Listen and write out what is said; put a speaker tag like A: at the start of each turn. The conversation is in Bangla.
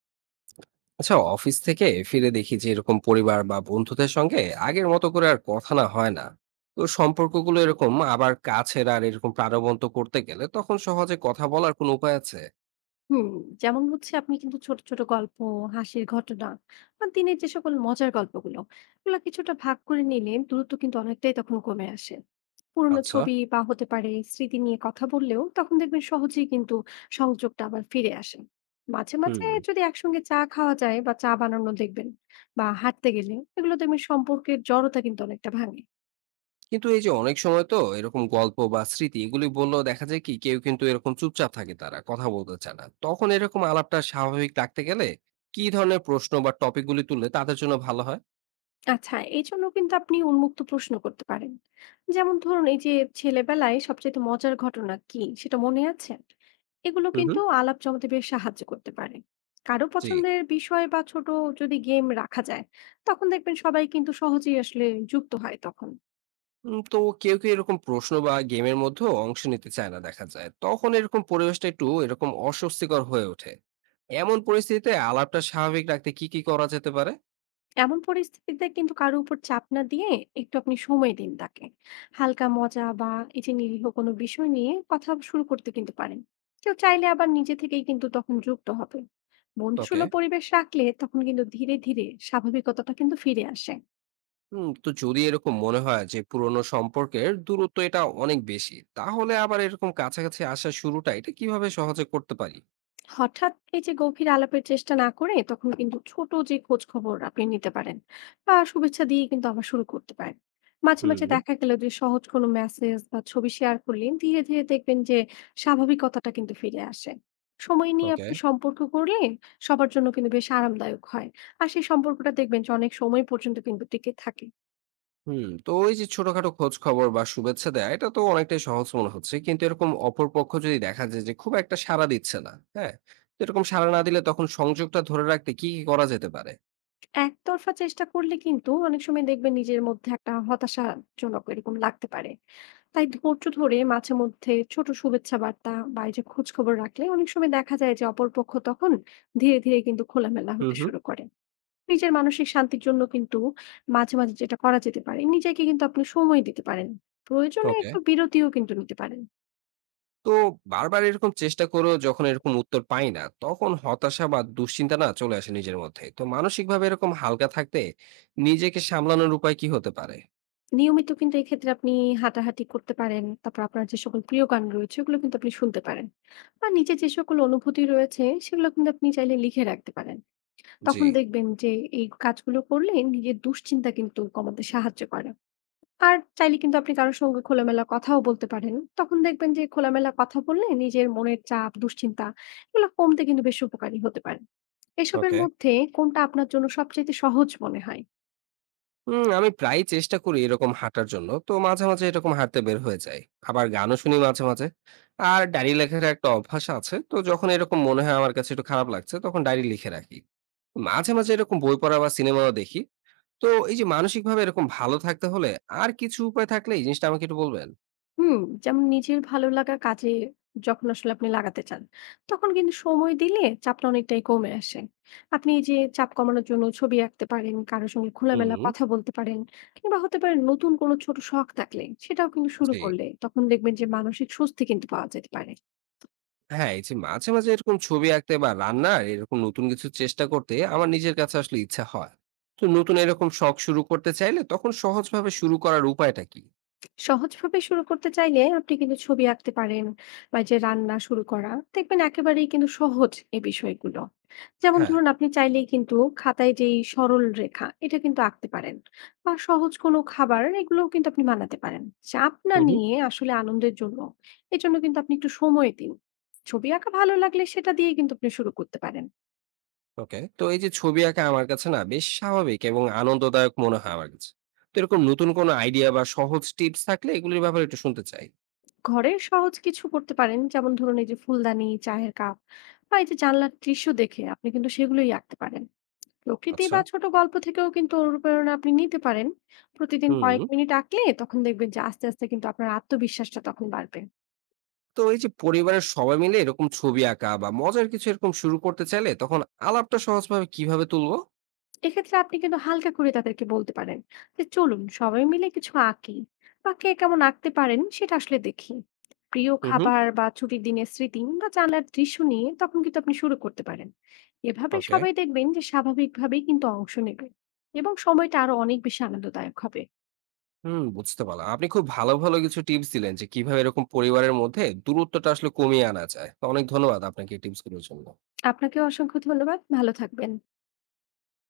A: আচ্ছা, অফিস থেকে ফিরে দেখি যে এরকম পরিবার বা বন্ধুদের সঙ্গে আগের মতো করে আর কথা না হয় না। তো সম্পর্কগুলো এরকম আবার কাছের আর এরকম প্রাণবন্ত করতে গেলে তখন সহজে কথা বলার কোনো উপায় আছে?
B: হুম, যেমন হচ্ছে আপনি কিন্তু ছোট, ছোট গল্প, হাসির ঘটনা বা দিনের যে সকল মজার গল্পগুলো, এগুলা কিছুটা ভাগ করে নিলে দূরত্ব কিন্তু অনেকটাই তখন কমে আসে। পুরোনো
A: আচ্ছা।
B: ছবি বা হতে পারে স্মৃতি নিয়ে কথা বললেও তখন দেখবেন সহজেই কিন্তু সংযোগটা আবার ফিরে আসে। মাঝে, মাঝে
A: হুম।
B: যদি একসঙ্গে চা খাওয়া যায় বা চা বানানো দেখবেন বা হাঁটতে গেলে এগুলো দেখবেন সম্পর্কের জড়তা কিন্তু অনেকটা ভাঙে।
A: কিন্তু এই যে অনেক সময় তো এরকম গল্প বা স্মৃতি এগুলি বললেও দেখা যায় কি কেউ কিন্তু এরকম চুপচাপ থাকে, তারা কথা বলতে চায় না, তখন এরকম আলাপটা স্বাভাবিক রাখতে গেলে কি ধরনের প্রশ্ন বা টপিকগুলি তুললে তাদের জন্য ভালো হয়?
B: আচ্ছা এই জন্য কিন্তু আপনি উন্মুক্ত প্রশ্ন করতে পারেন, যেমন ধরুন এই যে ছেলেবেলায় সবচেয়ে মজার ঘটনা কি সেটা মনে আছে। এগুলো
A: হুম
B: কিন্তু
A: হুম।
B: আলাপ জমাতে বেশ সাহায্য করতে পারে। কারো
A: জি।
B: পছন্দের বিষয় বা ছোট যদি গেম রাখা যায়, তখন দেখবেন সবাই কিন্তু সহজেই আসলে যুক্ত হয় তখন।
A: তো কেউ কেউ এরকম প্রশ্ন বা গেমের মধ্যে অংশ নিতে চায় না দেখা যায়, তখন এরকম পরিবেশটা একটু এরকম অস্বস্তিকর হয়ে ওঠে। এমন পরিস্থিতিতে আলাপটা স্বাভাবিক রাখতে কি কি করা যেতে পারে?
B: এমন পরিস্থিতিতে কিন্তু কারো উপর চাপ না দিয়ে একটু আপনি সময় দিন তাকে, হালকা মজা বা এই যে নিরীহ কোনো বিষয় নিয়ে কথা শুরু করতে কিন্তু পারেন। কেউ চাইলে আবার নিজে থেকেই কিন্তু তখন যুক্ত হবে। বন্ধুসুলভ
A: ওকে।
B: পরিবেশ রাখলে তখন কিন্তু ধীরে ধীরে স্বাভাবিকতাটা কিন্তু ফিরে আসে।
A: হুম, তো যদি এরকম মনে হয় যে পুরোনো সম্পর্কের দূরত্ব এটা অনেক বেশি, তাহলে আবার এরকম কাছাকাছি আসা শুরুটা এটা কিভাবে সহজে করতে পারি?
B: হঠাৎ এই যে গভীর আলাপের চেষ্টা না করে তখন কিন্তু ছোট যে খোঁজ খবর আপনি নিতে পারেন বা শুভেচ্ছা দিয়ে কিন্তু আবার শুরু করতে পারেন। মাঝে মাঝে
A: হুম।
B: দেখা গেল যে সহজ কোনো মেসেজ বা ছবি শেয়ার করলেন, ধীরে ধীরে দেখবেন যে স্বাভাবিকতাটা কিন্তু ফিরে আসে। সময় নিয়ে
A: ওকে।
B: আপনি সম্পর্ক করলে সবার জন্য কিন্তু বেশ আরামদায়ক হয়, আর সেই সম্পর্কটা দেখবেন যে অনেক সময় পর্যন্ত কিন্তু টিকে থাকে।
A: হুম, তো ওই যে ছোটখাটো খোঁজ খবর বা শুভেচ্ছা দেয়া এটা তো অনেকটাই সহজ মনে হচ্ছে, কিন্তু এরকম অপরপক্ষ যদি দেখা যায় যে খুব একটা সাড়া দিচ্ছে না, হ্যাঁ, তো এরকম সাড়া না দিলে তখন সংযোগটা ধরে রাখতে কি কি করা যেতে পারে?
B: একতরফা চেষ্টা করলে কিন্তু অনেক সময় দেখবেন নিজের মধ্যে একটা হতাশাজনক এরকম লাগতে পারে। তাই ধৈর্য ধরে মাঝে মধ্যে ছোট শুভেচ্ছা বার্তা বা এই যে খোঁজ খবর রাখলে অনেক সময় দেখা যায় যে অপরপক্ষ তখন ধীরে ধীরে কিন্তু খোলামেলা
A: হুম
B: হতে
A: হুম।
B: শুরু করে। নিজের মানসিক শান্তির জন্য কিন্তু মাঝে, মাঝে যেটা করা যেতে পারে নিজেকে কিন্তু আপনি সময় দিতে পারেন। প্রয়োজনে
A: ওকে।
B: একটু বিরতিও কিন্তু নিতে পারেন।
A: তো বারবার এরকম চেষ্টা করেও যখন এরকম উত্তর পাই না, তখন হতাশা বা দুশ্চিন্তা না চলে আসে নিজের মধ্যে, তো মানসিকভাবে এরকম হালকা থাকতে নিজেকে সামলানোর উপায় কি হতে পারে?
B: নিয়মিত কিন্তু এক্ষেত্রে আপনি হাঁটাহাঁটি করতে পারেন। তারপর আপনার যে সকল প্রিয় গান রয়েছে ওগুলো কিন্তু আপনি শুনতে পারেন। বা নিজের যে সকল অনুভূতি রয়েছে সেগুলো কিন্তু আপনি চাইলে লিখে রাখতে পারেন।
A: জি।
B: তখন দেখবেন যে এই কাজগুলো করলে নিজের দুশ্চিন্তা কিন্তু কমাতে সাহায্য করে। আর চাইলে কিন্তু আপনি কারো সঙ্গে খোলামেলা কথাও বলতে পারেন। তখন দেখবেন যে খোলামেলা কথা বললে নিজের মনের চাপ, দুশ্চিন্তা এগুলো কমতে কিন্তু বেশ উপকারী হতে পারে। এসবের
A: ওকে।
B: মধ্যে কোনটা আপনার জন্য সবচাইতে সহজ মনে হয়?
A: হুম, আমি প্রায়ই চেষ্টা করি এরকম হাঁটার জন্য। তো মাঝে, মাঝে এরকম হাঁটতে বের হয়ে যাই। আবার গানও শুনি মাঝে, মাঝে। আর ডায়রি লেখার একটা অভ্যাস আছে। তো যখন এরকম মনে হয় আমার কাছে একটু খারাপ লাগছে, তখন ডায়রি লিখে রাখি। মাঝে, মাঝে এরকম বই পড়া বা সিনেমাও দেখি। তো এই যে মানসিকভাবে এরকম ভালো থাকতে হলে আর কিছু উপায় থাকলে এই জিনিসটা আমাকে একটু বলবেন?
B: হুম, যেমন নিজের ভালো লাগা কাজে যখন আসলে আপনি লাগাতে চান, তখন কিন্তু সময় দিলে চাপটা অনেকটাই কমে আসে। আপনি এই যে চাপ কমানোর জন্য ছবি আঁকতে পারেন, কারো সঙ্গে খোলামেলা
A: হুম,
B: কথা বলতে পারেন, কিংবা হতে পারে নতুন কোনো ছোট শখ থাকলে সেটাও কিন্তু শুরু
A: জি।
B: করলে তখন দেখবেন যে মানসিক স্বস্তি কিন্তু পাওয়া যেতে পারে।
A: হ্যাঁ, এই যে মাঝে, মাঝে এরকম ছবি আঁকতে বা রান্নার এরকম নতুন কিছু চেষ্টা করতে আমার নিজের কাছে আসলে ইচ্ছা হয়। তো নতুন এরকম শখ শুরু করতে চাইলে তখন সহজভাবে শুরু করার উপায়টা কি?
B: সহজভাবে শুরু করতে চাইলে আপনি কিন্তু ছবি আঁকতে পারেন বা এই যে রান্না শুরু করা দেখবেন একেবারেই কিন্তু সহজ এই বিষয়গুলো। যেমন
A: হ্যাঁ,
B: ধরুন আপনি চাইলেই কিন্তু খাতায় যেই সরল রেখা এটা কিন্তু আঁকতে পারেন বা সহজ কোনো খাবার এগুলোও কিন্তু আপনি বানাতে পারেন, চাপ না
A: হুম, হুম।
B: নিয়ে আসলে আনন্দের জন্য। এর জন্য কিন্তু আপনি একটু সময় দিন। ছবি আঁকা ভালো লাগলে সেটা দিয়ে কিন্তু আপনি শুরু করতে পারেন।
A: ওকে। তো এই যে ছবি আঁকা আমার কাছে না বেশ স্বাভাবিক এবং আনন্দদায়ক মনে হয় আমার কাছে। তো এরকম নতুন কোনো আইডিয়া বা সহজ টিপস থাকলে এগুলির ব্যাপারে একটু শুনতে চাই।
B: ঘরে সহজ কিছু করতে পারেন, যেমন ধরুন এই যে ফুলদানি, চায়ের কাপ বা এই যে জানলার দৃশ্য দেখে আপনি কিন্তু সেগুলোই আঁকতে পারেন। প্রকৃতি
A: আচ্ছা।
B: বা ছোট গল্প থেকেও কিন্তু অনুপ্রেরণা আপনি নিতে পারেন। প্রতিদিন
A: হুম।
B: কয়েক মিনিট আঁকলে তখন দেখবেন যে আস্তে আস্তে কিন্তু আপনার আত্মবিশ্বাসটা তখন বাড়বে।
A: তো এই যে পরিবারের সবাই মিলে এরকম ছবি আঁকা বা মজার কিছু এরকম শুরু করতে চাইলে তখন আলাপটা সহজভাবে কিভাবে তুলবো?
B: এক্ষেত্রে আপনি কিন্তু হালকা করে তাদেরকে বলতে পারেন যে চলুন সবাই মিলে কিছু আঁকি, বা কে কেমন আঁকতে পারেন সেটা আসলে দেখি। প্রিয়
A: হুম, হুম।
B: খাবার বা ছুটির দিনের স্মৃতি বা জানলার দৃশ্য নিয়ে তখন কিন্তু আপনি শুরু করতে পারেন। এভাবে
A: ওকে।
B: সবাই দেখবেন যে স্বাভাবিকভাবেই কিন্তু অংশ নেবে এবং সময়টা আরো অনেক বেশি আনন্দদায়ক হবে।
A: হুম, বুঝতে পারলাম। আপনি খুব ভালো, ভালো কিছু টিপস দিলেন যে কিভাবে এরকম পরিবারের মধ্যে দূরত্বটা আসলে কমিয়ে আনা যায়। তো অনেক ধন্যবাদ আপনাকে এই টিপস গুলোর জন্য।
B: আপনাকেও অসংখ্য ধন্যবাদ, ভালো থাকবেন।